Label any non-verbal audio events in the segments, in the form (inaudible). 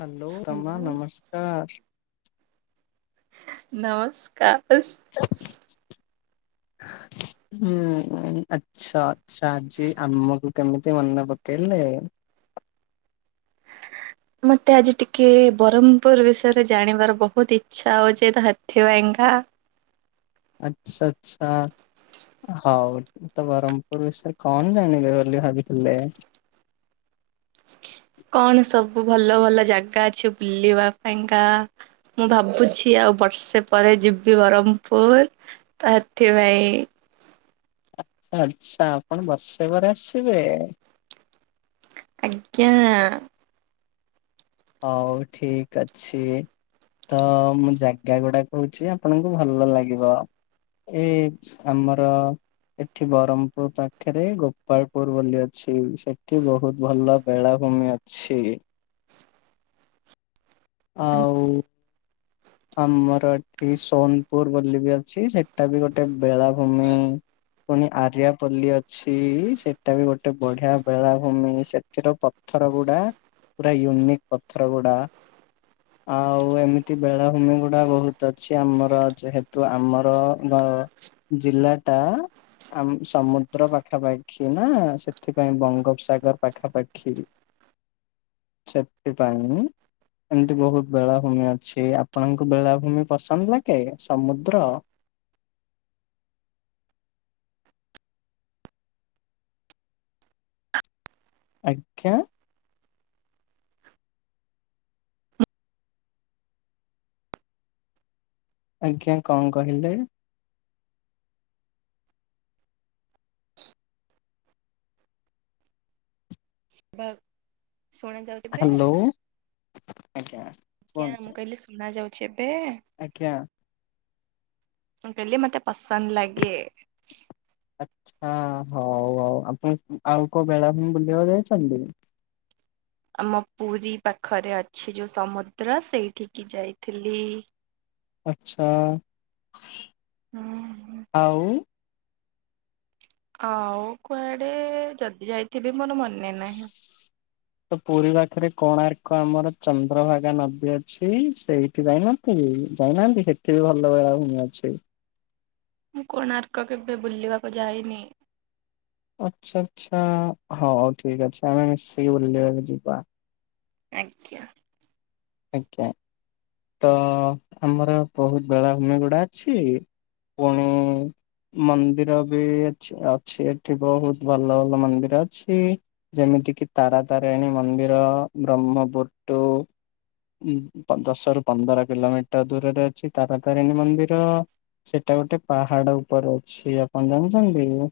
Hello, Rama ନମସ୍କାର। ନମସ୍କାର। ହେସ୍ ସୁ। ହୁଁ। ଆଚ୍ଛ ଆଚ୍ଛା। ଆଜି ଆମକୁ କେମିତି ମନେ ପକେଇଲ? ମୋତେ ଆଜି ଟିକେ ବରହମ୍ପୁର ବିଷୟରେ ଜାଣିବାର ବହୁତ ଇଚ୍ଛା ହେଉଛି ତ ସେଥିପାଇଁ କା। ଆଚ୍ଛା ଆଚ୍ଛା। ହଉ ତ ବରହମ୍ପୁର ବିଷୟରେ କଣ ଜାଣିବ ବୋଲି ଭାବିଥିଲେ? କଣ ସବୁ ଭଲ ଭଲ ଜାଗା ଅଛି ବୁଲିବା ପାଇଁକା? ମୁଁ ଭାବୁଛି ଆଉ ବର୍ଷେ ପରେ ଯିବି ବରହମ୍ପୁର। ତ ହେଥି ପାଇଁ। ଆଚ୍ଛା ଆଚ୍ଛା। ଆପଣ ବର୍ଷେ ପରେ ଆସିବେ? ଆଜ୍ଞା। ହଉ ଠିକ୍ ଅଛି। ତ ମୁଁ ଜାଗାଗୁଡା କହୁଛି। ଆପଣଙ୍କୁ ଭଲ ଲାଗିବ। ଏଇ ଆମର ଏଠି ବରହମ୍ପୁର ପାଖରେ ଗୋପାଳପୁର ବୋଲି ଅଛି। ସେଠି ବହୁତ ଭଲ ବେଳାଭୂମି ଅ ଛି। ଆଉ ଆମର ଏଠି ସୋନପୁର ବୋଲି ବି ଅଛି, ସେଟା ବି ଗୋଟେ ବେଳାଭୂମି। ପୁଣି ଆର୍ଯ୍ୟପଲ୍ଲୀ ଅଛି ସେଟା ବି ଗୋଟେ ବଢିଆ ବେଳାଭୂମି। ସେଥିର ପ ଥରଗୁଡା ପୁରା ୟୁନିକ୍ ପଥରଗୁଡା। ଆଉ ଏମିତି ବେଳାଭୂମିଗୁଡା ବହୁତ ଅଛି ଆମର। ଯେହେତୁ ଆମର ମେ ଜିଲ୍ଲାଟା ଆମକୁ ସମୁଦ୍ର ପାଖାପାଖି ନା ସେଥିପାଇଁ ବଙ୍ଗୋପସାଗର ପାଖାପାଖି। ହ (inaudible) ସେଥିପାଇଁ କି ଏମତି ବହୁତ ବେଳାଭୂମି ଅ ଛି। ଆପଣଙ୍କୁ ବେଳାଭୂମି ପସନ୍ଦ ଲାଗେ। ସମୁଦ୍ର ଆଜ୍ଞା। ଆଜ୍ଞା କଣ କହିଲେ? ମ୍ୟାମ୍ ଶୁଣା ଯାଉ ହ୍ୟାଲୋ। ଆଜ୍ଞା, ମୁଁ କୁହନ୍ତୁ କହିଲି ଶୁଣା ଯାଉଛି ଏବେ? ଆଜ୍ଞା। ମୁଁ କଇଲି, ମୋତେ ପସନ୍ଦ ଲାଗେ। ଆଛା। ହଉ ହଉ, ଆପଣ ଆଉ କୋଉ ବେଳାଭୂମି ବୁଲିବାକୁ ଯାଇଛନ୍ତି? ଆମ ପୁରୀ ପାଖରେ ଅଛି ଯୋଉ ସମୁଦ୍ର ସେଇଠିକି ଯାଇଥିଲି। ଆଚ୍ଛା। ହୁଁଁ। ଆଉ ଆଉ କୁଆଡ଼େ, ଯଦି ଯାଇଥିବି ମୋର ମନେ ନାହିଁ। ତ ପୁରୀ ପାଖରେ କୋଣାର୍କ ଆମର ଚନ୍ଦ୍ରଭାଗା ନଦୀ ଅଛି ସେଇଥି (unintelligible) ଇ ଯାଇନାହାନ୍ତି? ସେଠି ବି ଭଲ ବେଳାଭୂମି ଅଛି। ମୁଁ କୋଣାର୍କ କେବେ ବୁଲିବାକୁ ଯାଇନି। ଆଚ୍ଛା ଆଛା। ହଉ ଠିକ ଅଛି ଆମେ ମିଶିକି ବୁଲିବାକୁ ଯିବା। ଆଜ୍ଞା। ଆଜ୍ଞା। ତ ଆମର ବହୁତ ବେଳାଭୂମି ଗୁଡା ଅଛି। ପୁଣି ମନ୍ଦିର ବି ଏଛି ଅଛି ଏଠି ବହୁତ ଭଲ ଭଲ ମନ୍ଦିର ଅଛି। ଯେମିତି କିି ତାରା ତାରାଣୀ ମନ୍ଦିର ବ୍ରହ୍ମପୁଟୁ। ଉ ଦଶ ରୁ ପନ୍ଦର କିଲୋମିଟର ଦୂରରେ ଅଛି ତାରାତାରିଣୀ ମନ୍ଦିର। ସେଟା ଗୋଟେ ପାହାଡ ଉପରେ ଅଛି। ଆପଣ ଜାଣିଛନ୍ତି କି?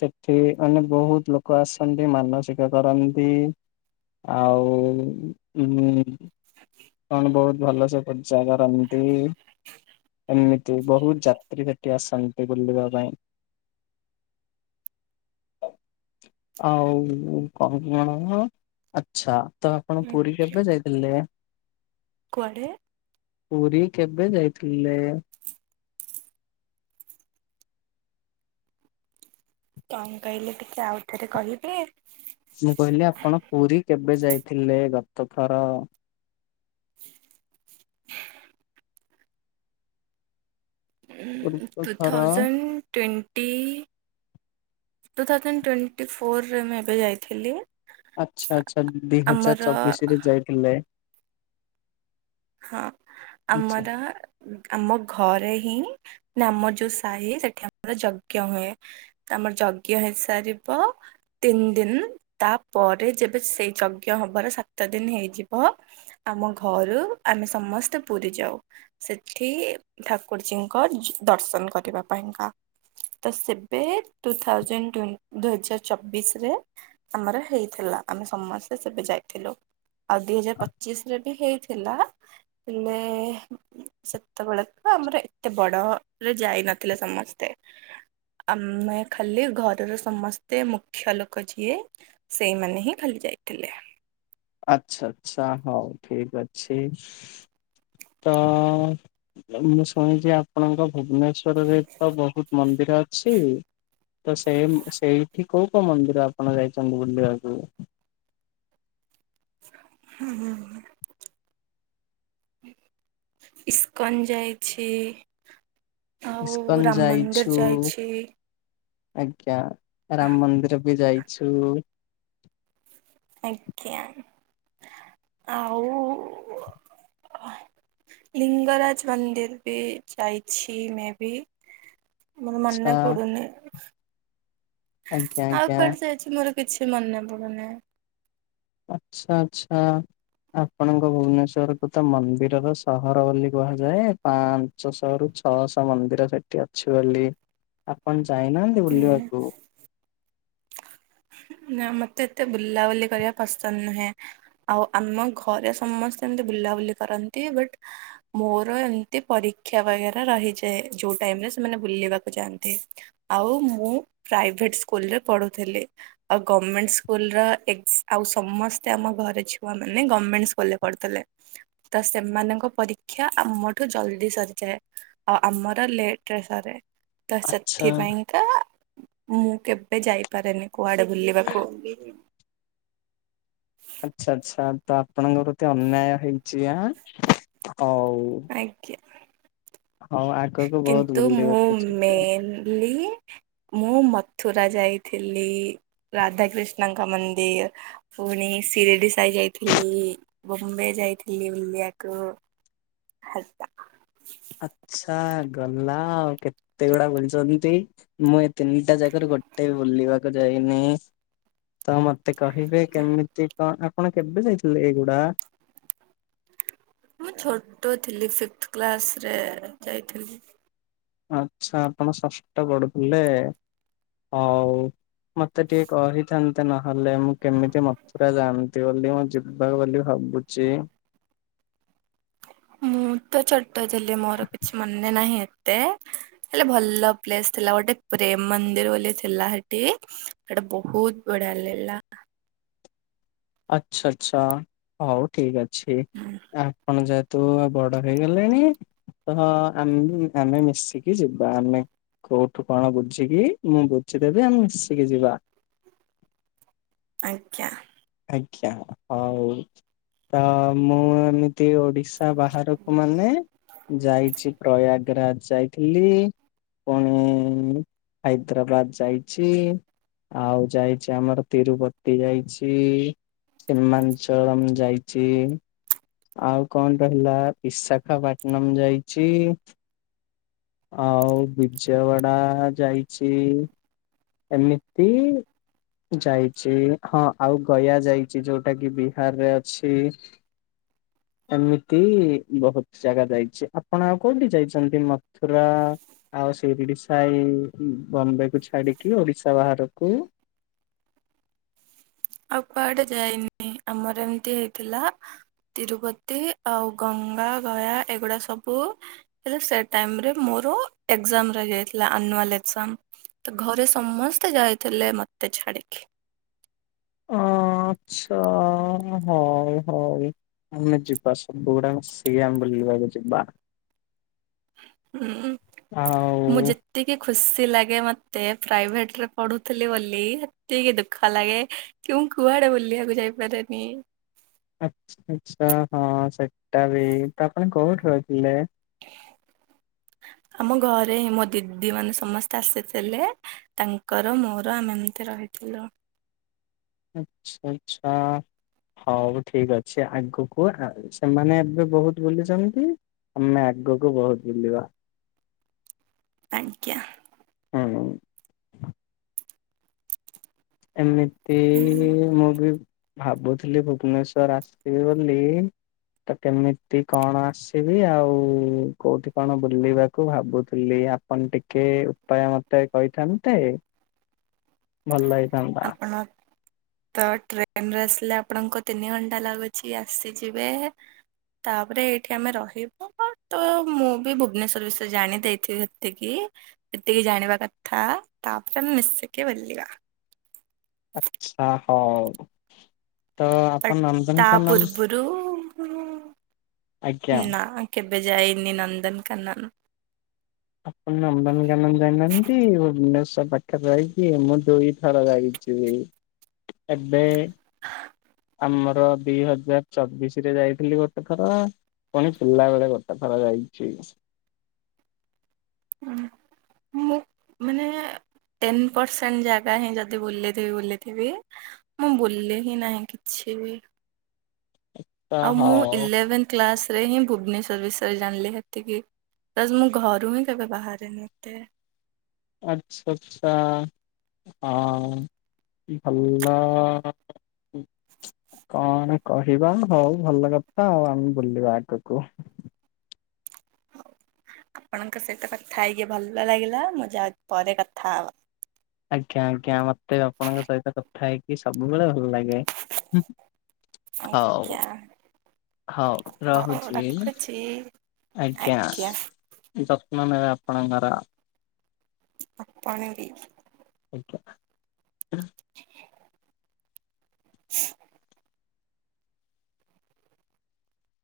ସେଠି ମାନେ ବହୁତ ଲୋକ ଆସନ୍ତି। ମାନସିକ କରନ୍ତି। ଆଉ ଉ କଣ ବହୁତ ଭଲ ସେ ପୂଜା କରନ୍ତି। ଏମିତି ବହୁତ ଯାତ୍ରୀ ସେଠି ଆସନ୍ତି ବୁଲିବା ପାଇଁ। ଆଉ କଣ (unintelligible) ଆଛା, ତ ଆପଣ ପୁରୀ କେବେ ଯାଇଥିଲେ? କୁଆଡ଼େ? ପୁରୀ କେବେ ଯାଇଥିଲେ? କଣ କହିଲେ ଟିକେ ଆଉ ଥରେ କହିବେ? ମୁଁ କହିଲି ଆପଣ ପୁରୀ କେବେ ଯାଇଥିଲେ ଗତ ଥର? ହ ପୂର୍ବ ଟୁ ଥର ଥାଉ ଜେଣ୍ଡ ଟେନ। ଟି ଟୁ ଥାଉଜଣ୍ଡ ଟ୍ୱେଣ୍ଟି ଫୋରରେ ମୁଁ ଏବେ ଯାଇଥିଲି। ଆଚ୍ଛା ଆଚ୍ଛା। ଦି ଆମର ହଜାର ଚବିଶ ରେ ଯାଇଥିଲେ। ହଁ, ଆଚ୍ଛା ଆମର ଆମ ଘରେ ହିଁ, ନା ଆମ ଯୋଉ ସାହି ସେଠି ଆମର ଯଜ୍ଞ ହୁଏ। ଆମର ଯଜ୍ଞ ହେଇସାରିବ। ତିନି ଦିନ। ତାପରେ ଯେବେ ସେଇ ଯଜ୍ଞ ହବାର ସାତ ଦିନ ହେଇଯିବ। ଆମ ଘରୁ ଆମେ ସମସ୍ତେ ପୁରୀ ଯାଉ। ସେଠି ଠାକୁରଜୀଙ୍କ ଦର୍ଶନ କରିବା ପାଇଁକା। ତ ସେବେ ଟୁ ଥାଉଜେଣ୍ଟ ଟୋନ ଦୁଇ ହଜାର ଚବିଶ ରେ। ଆମର ହେଇଥିଲା। ଆମେ ସମସ୍ତେ ସେବେ ଯାଇଥିଲୁ। ଆଉ ଦୁଇ ହଜାର ପଚିଶରେ ବି ହେଇଥିଲା। ମେ ସେତେବେଳେ ତ ଆମର ଏତେ ବଡ ରେ ଯାଇ ନଥିଲେ ସମସ୍ତେ। ଆମେ ଖାଲି ଘରର ସମସ୍ତେ ମୁଖ୍ୟ ଲୋକ ଯିଏ। ସେଇମାନେ ହିଁ ଖାଲି ଯାଇଥିଲେ। ଆଚ୍ଛା ଆଛା ହଉ ଠିକ ଅଛି, ତ। ମୁଁ ଶୁଣିଛି ଆପଣଙ୍କ ଭୁବନେଶ୍ଵରରେ ତ ବହୁତ ମନ୍ଦିର ଅଛି। ତ ସେଇ ସେଇଠି କୋଉ କୋଉ ମନ୍ଦିର ଆପଣ ଯାଇଛନ୍ତି ବୁଲିବାକୁ? ହୁଁ ହୁଁ ହୁଁ ଇସ୍କନ୍ ଯାଇଛି, ଆଉ ଇସ୍କନ ରାମ ମନ୍ଦିର ଯାଇଛୁ ଯାଇଛି, ଆଜ୍ଞା, ରାମ ମନ୍ଦିର ବି ଯାଇଛୁ। ଆଜ୍ଞା ଆଉ ଲିଙ୍ଗରାଜ ମନ୍ଦିର ବି ଯାଇଛି ମେ ବି। ମୋର ଆଚ୍ଛା ମନେ ପଡ଼ୁନି। ଆଜ୍ଞା ଆଉ ଆଜ୍ଞା। କୁଆଡେ ଯାଇଛି ମୋର କିଛି ମନେ ପଡୁନି। ଆଛା ଆଚ୍ଛା। ଆପଣଙ୍କ ଭୁବନେଶ୍ଵରକୁ ତ ମନ୍ଦିରର ସହର ବୋଲି କୁହାଯାଏ ପା। ପାଞ୍ଚଶହରୁ ଛଅଶହ ମନ୍ଦିର ସେଠି ଅଛି ବୋଲି ଆପଣ ଯାଇନାହାନ୍ତି ହୁଁ ହୁଁ। ବୁଲିବାକୁ? ନା ମତେ ଏତେ ବୁଲାବୁଲି କରିବା ପସନ୍ଦ ନୁହେଁ। ଆଉ ଆମ ଘରେ ସମସ୍ତେ ଏମିତି ବୁଲାବୁଲି କରନ୍ତି ବଟ୍ ମୋର ଏମିତି ପରୀକ୍ଷା ବଗେରା ରହିଯାଏ ଯୋଉ ଟାଇମରେ ସେମାନେ ବୁଲିବାକୁ ଯାଆନ୍ତି। ଆଉ ମୁଁ ପ୍ରାଇଭେଟ୍ ସ୍କୁଲରେ ପଢ଼ୁଥିଲି। ଆଉ ଗଭମେଣ୍ଟ ସ୍କୁଲର ଏକ୍ସ ଆଉ ସମସ୍ତେ ଆମ ଘରେ ଛୁଆ ମାନେ ଗଭଣମେଣ୍ଟ ସ୍କୁଲରେ ପଢୁଥିଲେ ତ ସେମାନଙ୍କ ପରୀକ୍ଷା ଆମଠୁ ଜଲଦି ସରିଯାଏ। ଆଉ ଆମର ଲେଟରେ ସରେ। ତ ଆଚ୍ଛା ସେଥିପାଇଁକା ମୁଁ କେବେ ଯାଇପାରେନି। କୁଆଡେ ବୁଲିବାକୁ ଆଚ୍ଛା ଆଚ୍ଛା ତ ଆପଣଙ୍କ ପ୍ରତି ଅନ୍ୟାୟ ହେଇଛି ହାଁ, ହଉ। ଆଜ୍ଞା। ହଉ ଆଗକୁ ବହୁତ କିନ୍ତୁ ମୁଁ ବୁଲିବାକୁ ଯିବେ ମେନଲି ମୁଁ ମଥୁରା ଯାଇଥିଲି ରାଧାକୃିଷ୍ଣଙ୍କ ମନ୍ଦିର, ପୁଣି ସିରିଡିସାଇ ଯାଇଥିଲି, ବମ୍ବେ ଯାଇଥିଲି ବୁଲିବାକୁ। (unintelligible) ଆଚ୍ଛା ଗଲା ଆଉ କେତେ ଗୁଡା ବୁଲିଛନ୍ତି। ମୁଁ ଏ ତିନିଟା ଜାଗାରୁ ଗୋଟେ ବି ବୁଲିବାକୁ ଯାଇନି। ତ ମତେ କହିବେ କେମିତି କଣ, ଆପଣ କେବେ ଯାଇଥିଲେ ଏଇଗୁଡା? ମୁଁ ଛୋଟ ଥିଲି ଫିଫଥ କ୍ଲାସରେ ଯାଇଥିଲି। ଆଚ୍ଛା ଆପଣ ଷଷ୍ଠ ପଢୁଥିଲେ। ହଉ ମତେ ଟିକେ କହିଥାନ୍ତେ, ନହେଲେ ମୁଁ କେମିତି (unintelligible) ଜାଣନ୍ତି ବୋଲି ମୁଁ ଯିବା ବୋଲି ଭାବୁଛି। ମୁଁ ତ ଛୋଟ ଥିଲି ମୋର କିଛି ମନେ ନାହିଁ ଏତେ। ହେଲେ ଭଲ ପ୍ଲେସ ଥିଲା ଗୋଟେ ପ୍ରେମ ମନ୍ଦିର ବୋଲି ଥିଲା ସେଠି। ସେଇଟା ବହୁତ ବଢିଆ ଲାଗିଲା। ଆଛା ଆଛା ହଉ ଠିକ ଅଛି ହୁଁ, ଆପଣ ଯେ ଯେହେତୁ ବଡ ହେଇଗଲେଣି ତ ଆମେ ମିଶିକି ଯିବା ଆମେ। କୋଉଠୁ କଣ ବୁଝିକି ମୁଁ ବୁଝିଦେବି ଆମେ ମିଶିକି ଯିବା। ଆଜ୍ଞା। ଆଜ୍ଞା ହଉ ତ ମୁଁ ଏମି ତି ଓଡିଶା ବାହାରକୁ ମାନେ ଯାଇଛି ପ୍ରୟାଗରାଜ ଯାଇଥିଲି। ପୁଣି ହାଇଦ୍ରାବାଦ ଯାଇଛି। ଆଉ ଯାଇଚି ଆମର ତିରୁପତି ଯାଇଛି। କି ସିମାଞ୍ଚଳମ ଯାଇଚି। ଆଉ କଣ ରହିଲା ବିଶାଖାପାଟନମ ଯାଇଛି। ଆଉ ବିଜୟୱାଡା ଯାଇଛି। ଏମିତି ଯାଇଛି ହଁ ଆଉ ଗୟା ଯାଇଛି ଯୋଉଟା କି ବିହାରରେ ଅଛି। ଏମିତି ବହୁତ ଜାଗା ଯାଇଚି। ଆପଣ ଆଉ କୋଉଠି ଯାଇଛନ୍ତି ମଥୁରା ଆଉ ସିରିଡିଶାଇ ବମ୍ବେ କୁ ଛାଡିକି ଓଡିଶା ବାହାରକୁ? ଆଉ କୁଆଡେ ଯାଇନି ଆମର ଏମିତି ହେଇଥିଲା। ତିରୁପତି ଆଉ ଗଙ୍ଗା, ଗୟା ଏଗୁଡା ସବୁ ହେଲେ ସେ ଟାଇମ୍ ରେ ମୋର ଏକ୍ଜାମ୍ ରହିଯାଇଥିଲା ଆନୁଆଲ୍ ଏକ୍ଜାମ୍। ତ ଘରେ ସମସ୍ତେ ଯାଇଥିଲେ ମତେ ଛାଡିକି। ଆ ଚ୍ଛା ହଉ ହଉ। ଆମେ ଯିବା ସବୁ ଗୁଡ଼ାଙ୍କ ସେଇଆମେ ବୁଲିିବାକୁ ଯିବା। ହୁଁ ମୁଁ ଆଉ ଯେ ତିକି ଖୁସି ଲାଗେ ମତେ ପ୍ରାଇଭେଟ ରେ ପଢୁଥିଲି ବୋଲି ସେତିକି ଦୁଃଖ ଲାଗେ କି ମୁଁ କୁଆଡେ ବୁଲିଆକୁ ଯାଇପାରେନି। ଆଚ୍ଛା ଆଚ୍ଛା ହଁ ସେଟା ବି ତ ଆପଣ କୋଉଠୁ ରହିଥିଲେ? ଆମ ଘରେ ମୋ ଦିଦି ମାନେ ସମସ୍ତେ ଆସିଥିଲେ ତାଙ୍କର ମୋର ଆମେ ଏମତି ରହିଥିଲୁ। ଆଚ୍ଛା ଆଚ୍ଛା। ହଉ ଠିକ୍ ଅଛି ଆଗକୁ ଏଁ ସେମାନେ ଏବେ ବହୁତ୍ ବୁଲୁଛନ୍ତି ଆମେ ଆଗକୁ ବହୁତ୍ ବୁଲିବା। ଆଜ୍ଞା। ହୁଁ। ଏମିତି ମୁଁ ବି ଭାବୁଥିଲି ଭୁବନେଶ୍ଵର ଆସିବି ବୋଲି ତ କେମିତି କଣ ଆସିବି ଆଉ କୋଉଠି କଣ ବୁଲିବାକୁ ଭାବୁଥିଲି ଆ ପଣ ଟିକେ ଉପାୟ ମତେ କହିଥାନ୍ତେ। ହ ଭଲହେ ଆପଣ ତ ଟ୍ରେନରେ ଆସିଲେ ଆପଣଙ୍କ ତିନି ଘଣ୍ଟା ଲାଗୁଛି ଆସିଯିବେ। ତାପରେ ଏଇଠି ଆମେ ରହିବୁ ହଁ ତ ମୁଁ ବି ଭୁବନେଶ୍ଵର ବିଷୟରେ ଜାଣି ଦେଇଥିବି ଏତିକି ଯେତିକି ଜାଣିବା କଥା ତାପରେ ଆମ ମିଶିକି ବୁଲିବା। ଆଚ୍ଛା ହଉ ତ ଆପଣ ନନ୍ଦନକାନନ ରୁମ୍ ରୁ ଆଜ୍ଞା ନା କେବେ ଯାଇନି ନନ୍ଦନକାନନ‌। ଆପଣ ନନ୍ଦନକାନନ ଯାଇନାହାନ୍ତି ଭୁବନେଶ୍ୱର ପାଖରେ ରହିକି ମୁଁ ଦୁଇ ଥର ଯାଇ ସିମେଇ ଏବେ ହଁ ଆମର ଦି ହଜାର ଚବିଶ ରେ ଯାଇଥିଲି ଗୋଟେ ଥର। ପୁଣି ପିଲା ବେଳେ କେତେଥର ଯାଇଚି। ହଁ, ମୁଁ ମାନେ ଟେନ୍ ପରସେଣ୍ଟ୍ ଜାଗା ହିଁ ଯଦି ବୁଲିିଥିବି, ବୁଲିଥିବି ମୁଁ ବୁଲି ହିଁ ନାହିଁ କିଛି ବି। ତା ଆଉ ମୁଁ ହଉ ଇଲେଭେନ୍ କ୍ଲାସ ରେ ହିଁ ଭୁବନେଶ୍ୱର ବିଷୟରେ ଜାଣିଲି, ହେତିକି। ବାସ୍ ମୁଁ ଘରୁ ହିଁ କେବେ ବାହାରେନି ଏତେ। ଆଛା, ଆଛା। ହଁ, ଭଲ କଣ କହିବା, ହଉ ଭଲ କଥା ଆଉ, ଆମେ ବୁଲିବା ଆଗକୁ। ଆପଣଙ୍କ ସହିତ କଥା ହେଇକି ଭଲ ଲାଗିଲା, ମୁଁ ଯାଉଚି ପରେ କଥା ହେବା। ଆଜ୍ଞା, ଆଜ୍ଞା, ମତେ ଆପଣଙ୍କ ସହିତ କଥା ହେଇକି ସବୁବେଳେ ଭଲ ଲାଗେ। ହୁଁ ହୁଁ ଆଜ୍ଞା। ହଉ ହଉ ରହୁଚି, ରଖୁଛି ଆଜ୍ଞା। ଯତ୍ନ ନେବେ ଆପଣଙ୍କର ଆପଣ ବି ଆଜ୍ଞା। (unintelligible)